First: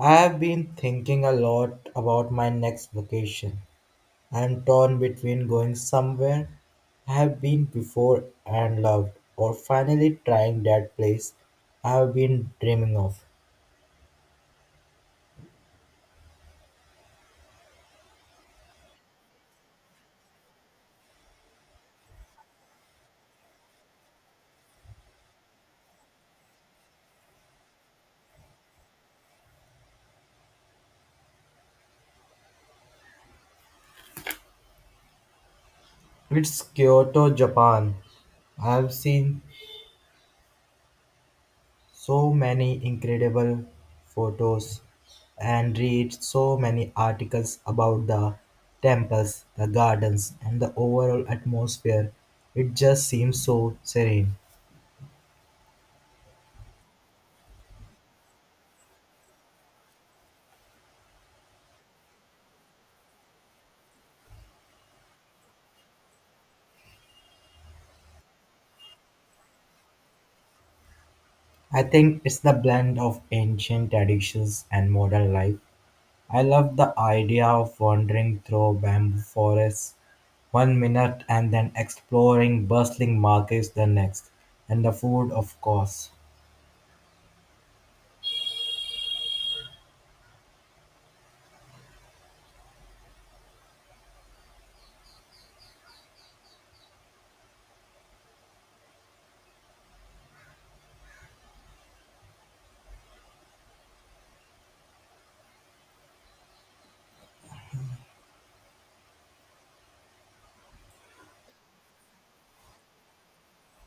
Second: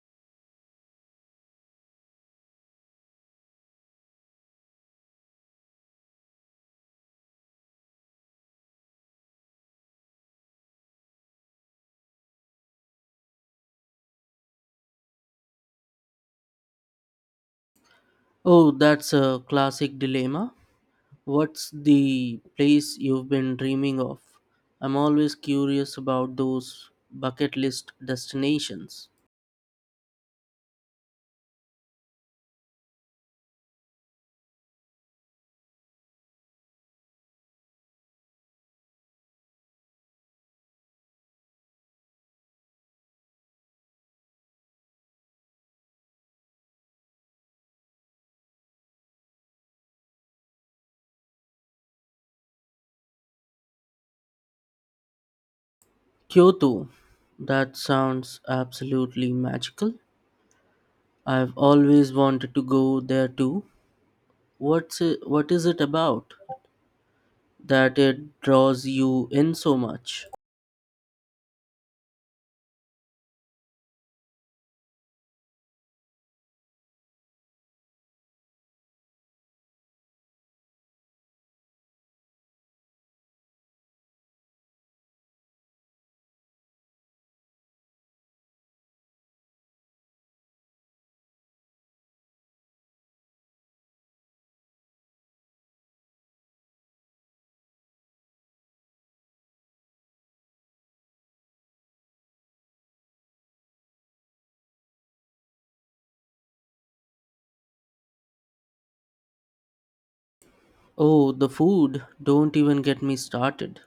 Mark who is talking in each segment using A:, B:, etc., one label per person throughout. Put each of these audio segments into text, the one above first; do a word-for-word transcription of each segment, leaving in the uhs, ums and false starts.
A: I've been thinking a lot about my next vacation. I'm torn between going somewhere I've been before and loved, or finally trying that place I've been dreaming of.
B: Oh, that's a classic dilemma. What's the place you've been dreaming of? I'm always curious about those bucket list destinations.
A: It's Kyoto, Japan. I've seen so many incredible photos and read so many articles about the temples, the gardens, and the overall atmosphere. It just seems so serene.
B: Kyoto. That sounds absolutely magical. I've always wanted to go there too. What's it, what is it about that it draws you in so much?
A: I think it's the blend of ancient traditions and modern life. I love the idea of wandering through bamboo forests one minute and then exploring bustling markets the next, and the food, of course.
B: Oh, the food. Don't even get me started.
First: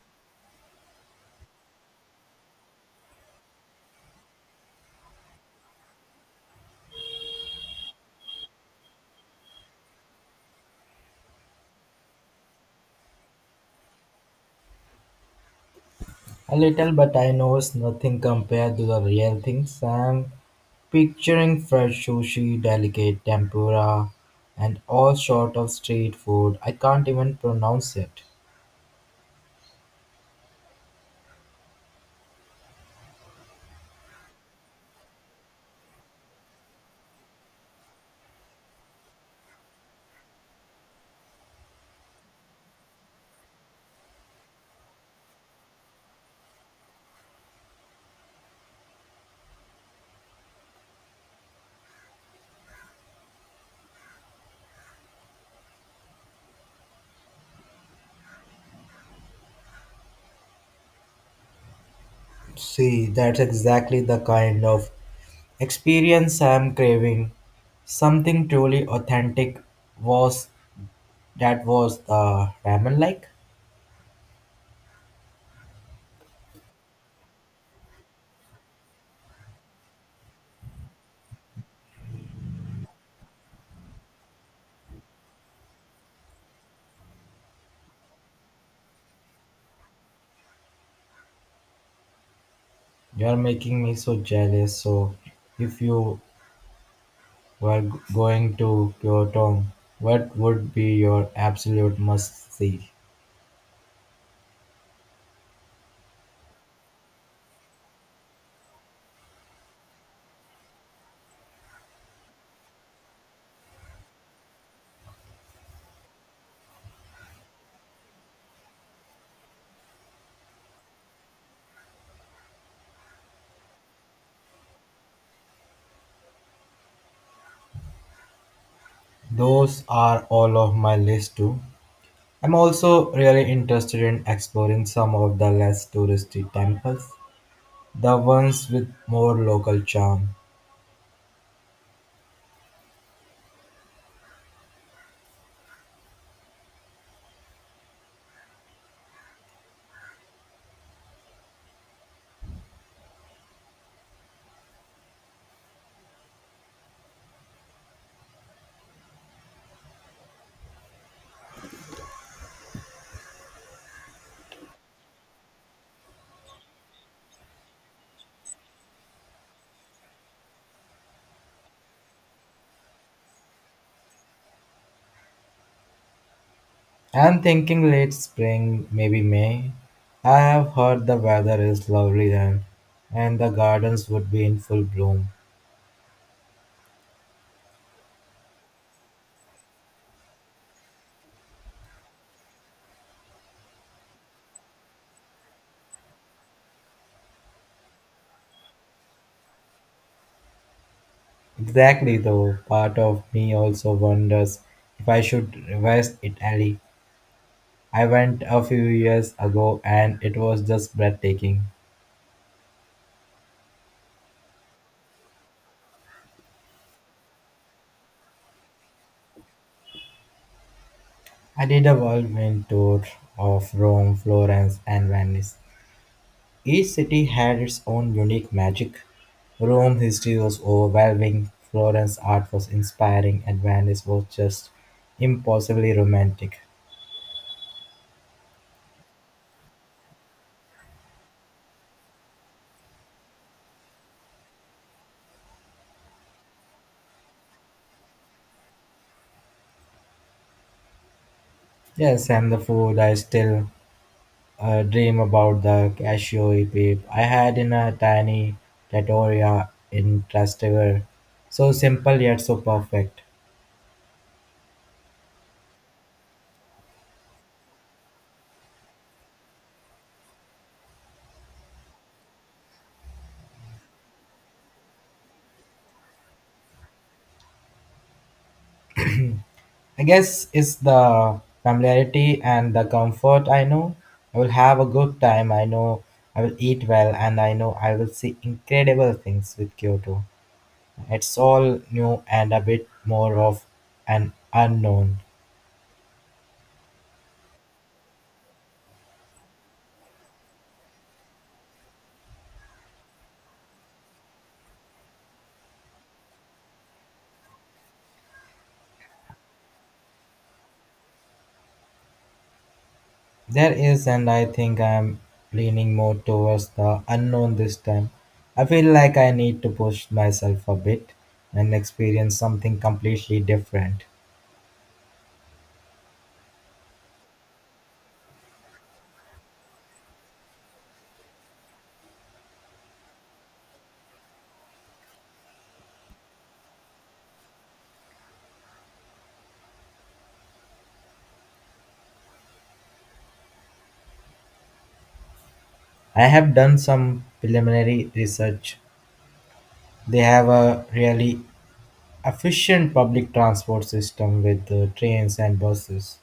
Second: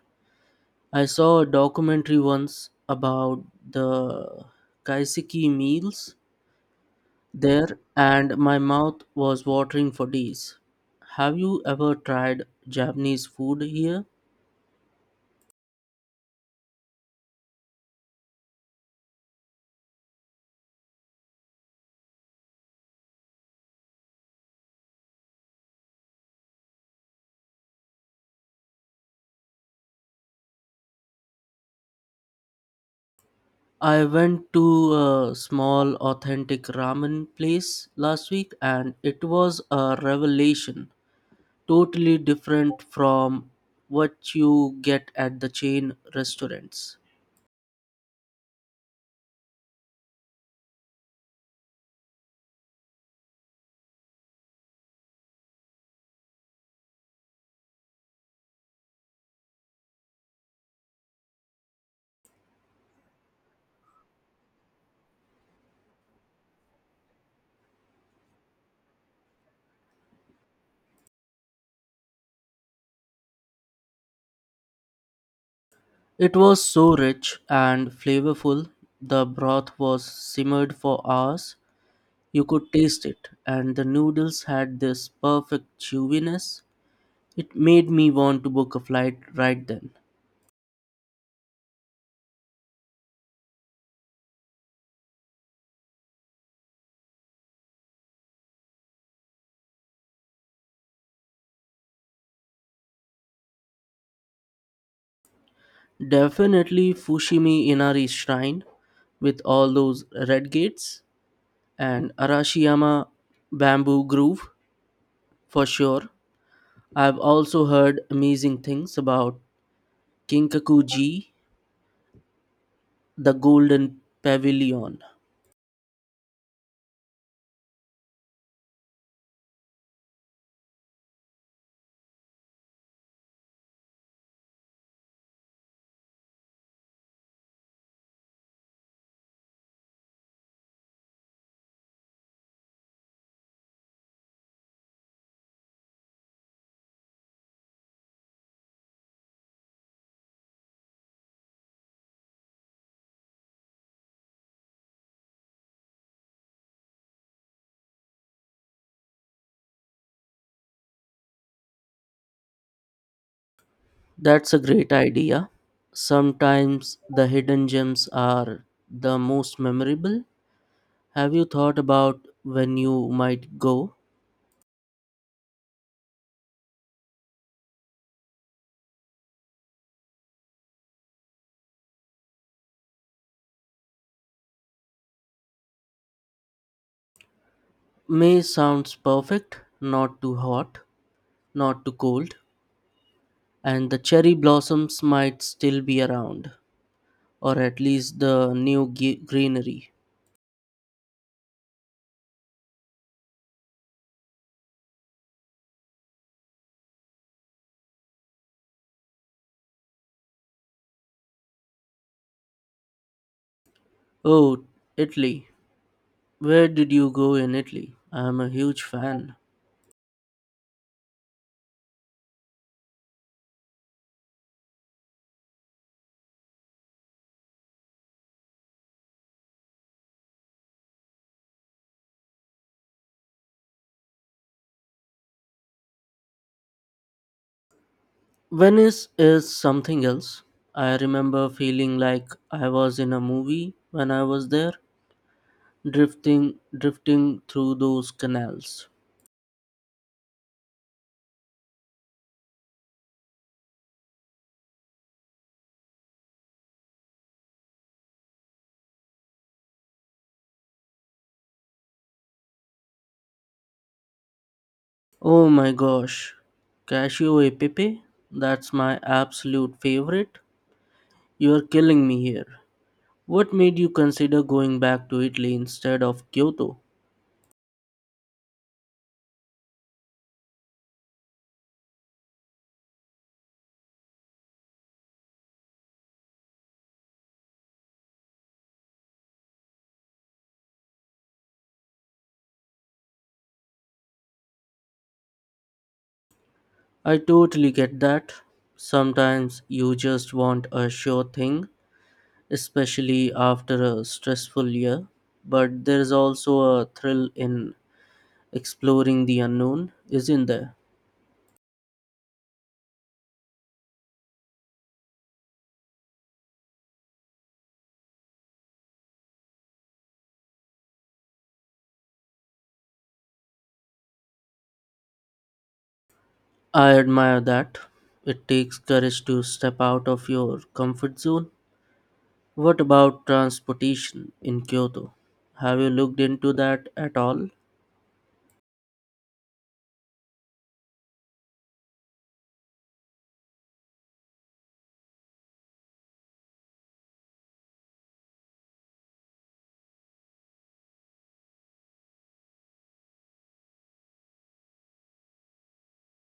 B: I saw a documentary once about the kaiseki meals there, and my mouth was watering for days. Have you ever tried Japanese food here?
A: A little, but I know it's nothing compared to the real things. I'm picturing fresh sushi, delicate tempura, and all sort of street food. I can't even pronounce it.
B: I went to a small authentic ramen place last week and it was a revelation. Totally different from what you get at the chain restaurants.
A: See, that's exactly the kind of experience I'm craving. Something truly authentic was that was the ramen like.
B: It was so rich and flavorful. The broth was simmered for hours. You could taste it, and the noodles had this perfect chewiness. It made me want to book a flight right then.
A: You're making me so jealous. So, if you were g- going to Kyoto, what would be your absolute must see?
B: Definitely Fushimi Inari Shrine with all those red gates and Arashiyama Bamboo Grove for sure. I've also heard amazing things about Kinkakuji, the Golden Pavilion.
A: Those are all of my list too. I'm also really interested in exploring some of the less touristy temples, the ones with more local charm.
B: That's a great idea. Sometimes the hidden gems are the most memorable. Have you thought about when you might go?
A: I'm thinking late spring, maybe May. I have heard the weather is lovely then, and the gardens would be in full bloom.
B: May sounds perfect, not too hot, not too cold, and the cherry blossoms might still be around, or at least the new ge- greenery.
A: Exactly, though, part of me also wonders if I should revise Italy. I went a few years ago and it was just breathtaking.
B: Oh, Italy. Where did you go in Italy? I am a huge fan.
A: I did a whirlwind tour of Rome, Florence, and Venice. Each city had its own unique magic. Rome's history was overwhelming, Florence's art was inspiring, and Venice was just impossibly romantic.
B: Venice is something else. I remember feeling like I was in a movie when I was there, drifting drifting through those canals.
A: Yes, and the food I still uh, dream about the cashew e peep I had in a tiny trattoria in Trastevere. So simple yet so perfect.
B: Oh my gosh. Casio e Pepe, that's my absolute favorite. You're killing me here. What made you consider going back to Italy instead of Kyoto?
A: I guess it's the familiarity and the comfort I know. I will have a good time. I know I will eat well and I know I will see incredible things with Kyoto. It's all new and a bit more of an unknown.
B: I totally get that. Sometimes you just want a sure thing especially after a stressful year. But there's also a thrill in exploring the unknown, isn't there?
A: There is, and I think I am leaning more towards the unknown this time. I feel like I need to push myself a bit and experience something completely different.
B: I admire that. It takes courage to step out of your comfort zone. What about transportation in Kyoto? Have you looked into that at all?
A: I have done some preliminary research. They have a really efficient public transport system with uh, trains and buses.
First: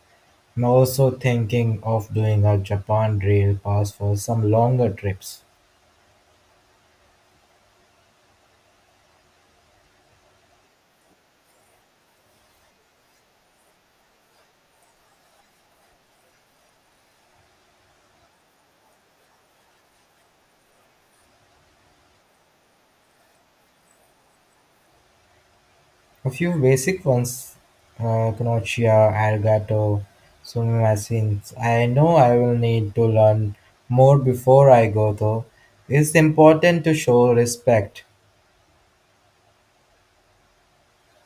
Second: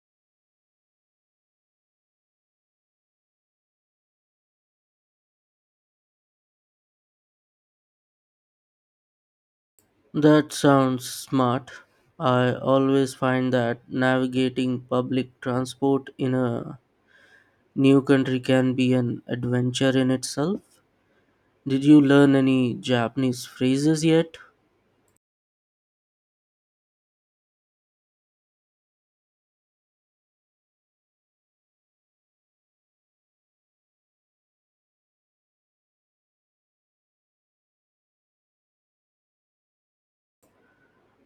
A: I'm also thinking of doing a Japan rail pass for some longer trips.
B: That sounds smart. I always find that navigating public transport in a new country can be an adventure in itself. Did you learn any Japanese phrases yet?
A: A few basic ones, uh, Konoha, Arigato, Sumimasen. I know I will need to learn more before I go though. It's important to show respect.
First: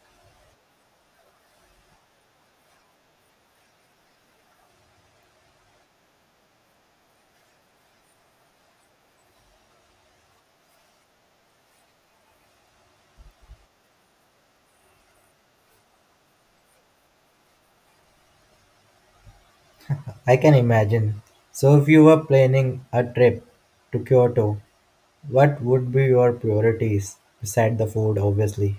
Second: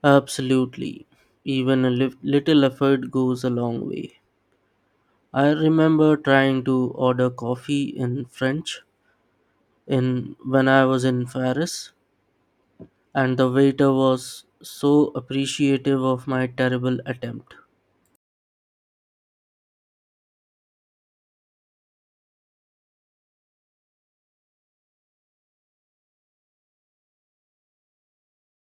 B: Absolutely. Even a lif- little effort goes a long way. I remember trying to order coffee in French in when I was in Paris, and the waiter was so appreciative of my terrible attempt.
A: I can imagine. So if you were planning a trip to Kyoto, what would be your priorities? Beside the food, obviously.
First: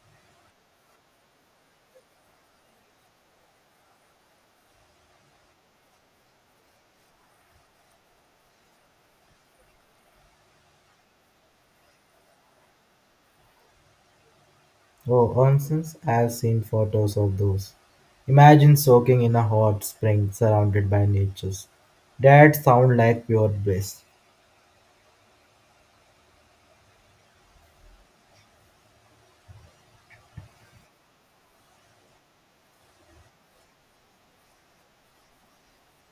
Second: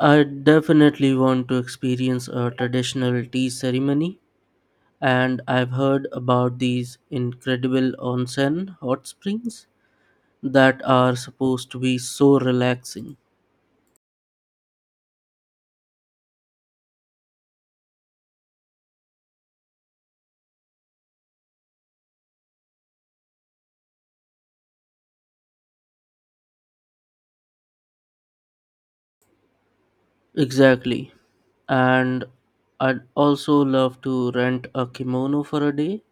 B: I definitely want to experience a traditional tea ceremony, and I've heard about these incredible onsen hot springs that are supposed to be so relaxing.
A: Oh, onsens, I've seen photos of those. Imagine soaking in a hot spring surrounded by natures. That sound like pure bliss.
B: Exactly. And I'd also love to rent a kimono for a day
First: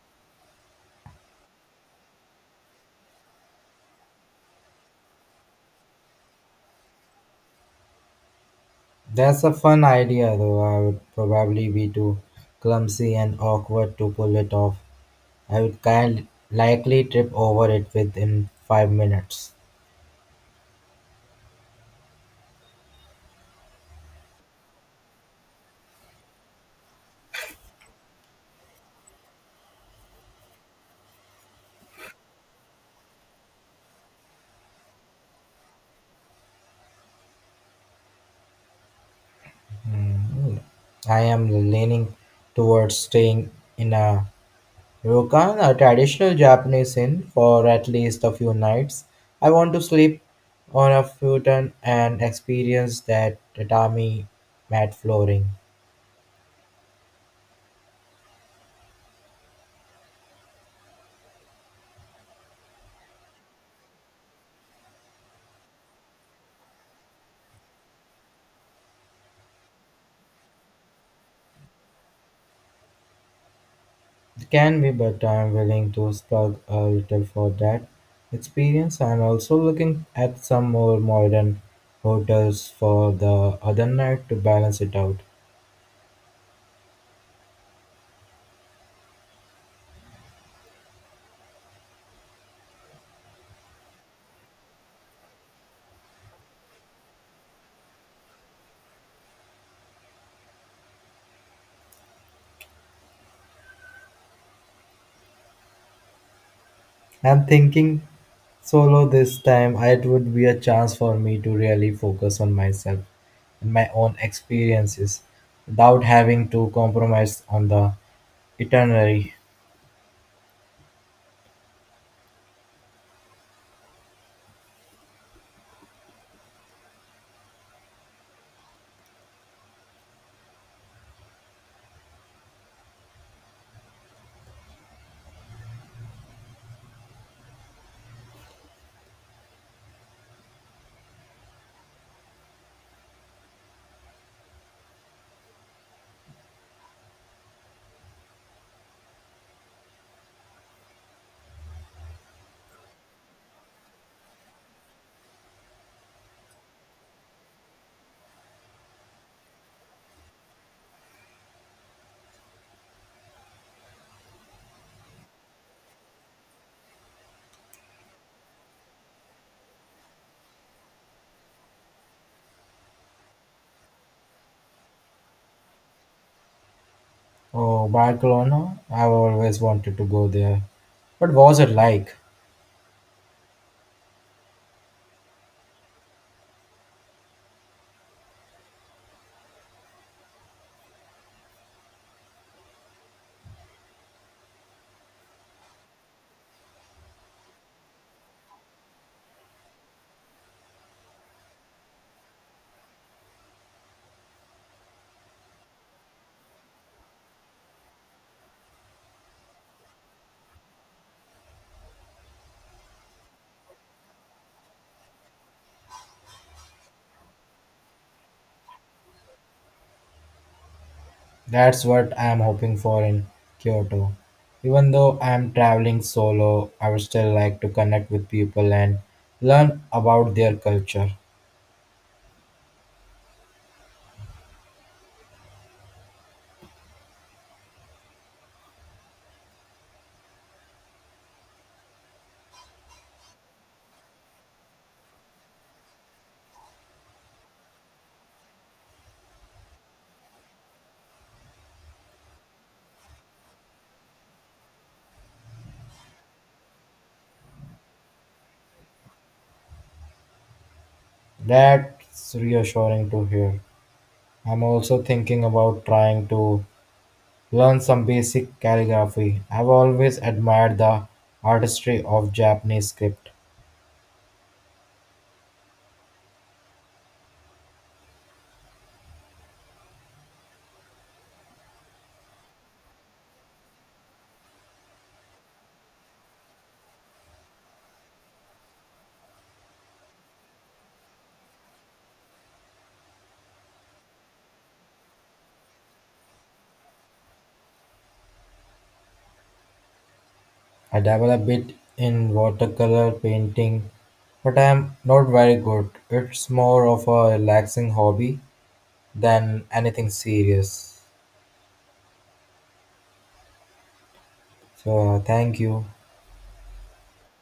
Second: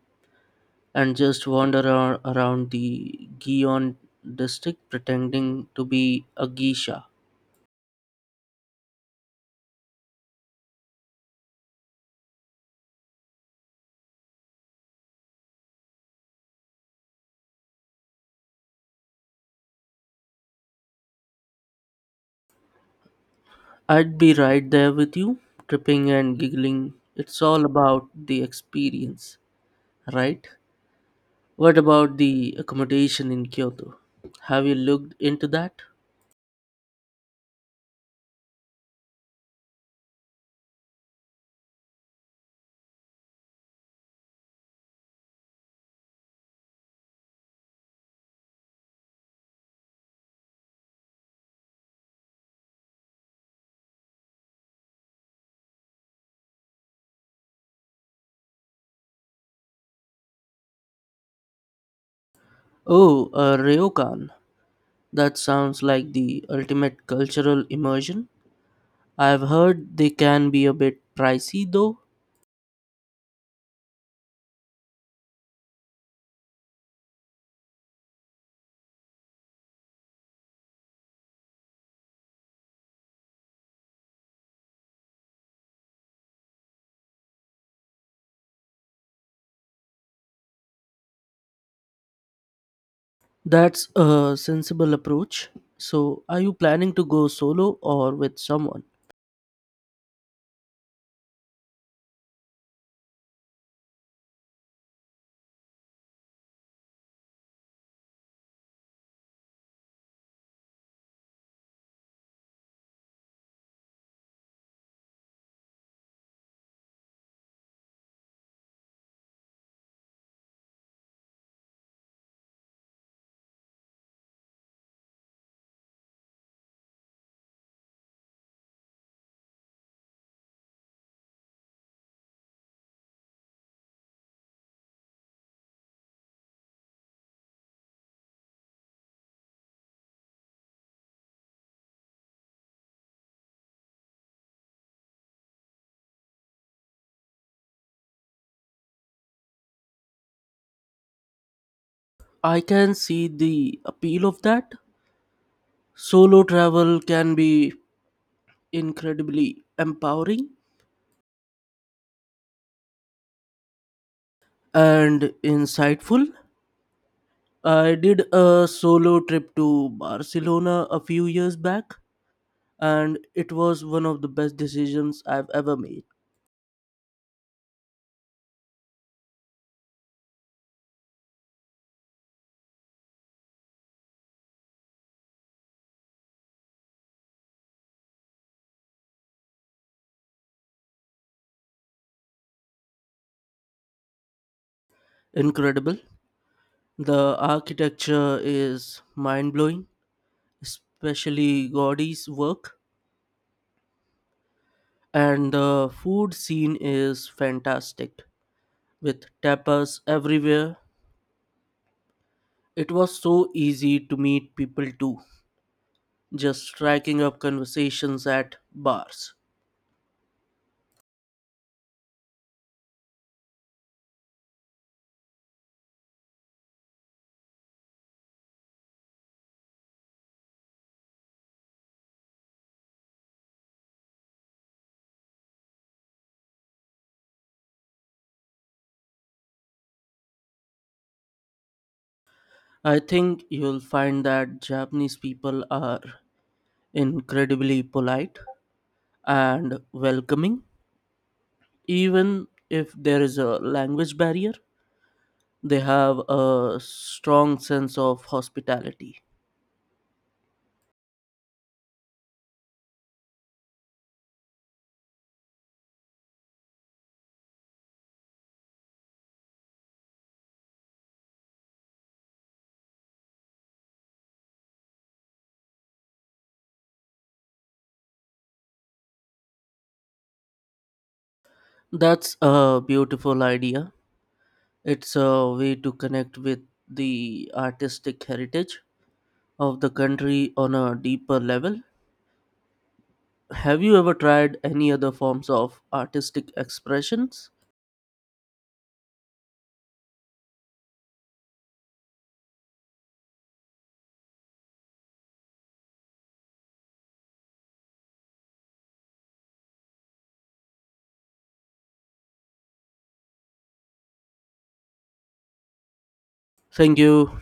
B: and just wander ar- around the Gion district pretending to be a geisha.
A: That's a fun idea though I would probably be too clumsy and awkward to pull it off. I would kind likely trip over it within five minutes.
B: I'd be right there with you, tripping and giggling. It's all about the experience, right? What about the accommodation in Kyoto? Have you looked into that?
A: I am leaning towards staying in a Ryokan, a traditional Japanese inn, for at least a few nights. I want to sleep on a futon and experience that tatami mat flooring.
B: Oh, uh, Ryokan. That sounds like the ultimate cultural immersion. I've heard they can be a bit pricey though.
A: It can be, but I'm willing to slug a little for that experience. I'm also looking at some more modern hotels for the other night to balance it out.
B: That's a sensible approach. So, are you planning to go solo or with someone?
A: I'm thinking solo this time. It would be a chance for me to really focus on myself and my own experiences without having to compromise on the itinerary.
B: I can see the appeal of that. Solo travel can be incredibly empowering and insightful. I did a solo trip to Barcelona a few years back, and it was one of the best decisions I've ever made.
A: Oh, Barcelona, I've always wanted to go there. What was it like?
B: Incredible. The architecture is mind blowing, especially Gaudi's work. And the food scene is fantastic, with tapas everywhere. It was so easy to meet people too, just striking up conversations at bars.
A: That's what I'm hoping for in Kyoto. Even though I'm traveling solo, I would still like to connect with people and learn about their culture.
B: I think you'll find that Japanese people are incredibly polite and welcoming, even if there is a language barrier. They have a strong sense of hospitality.
A: That's reassuring to hear. I'm also thinking about trying to learn some basic calligraphy. I've always admired the artistry of Japanese script.
B: That's a beautiful idea. It's a way to connect with the artistic heritage of the country on a deeper level. Have you ever tried any other forms of artistic expressions?
A: I dabble a bit in watercolor painting, but I'm not very good. It's more of a relaxing hobby than anything serious. So, uh, thank you.
B: Thank you.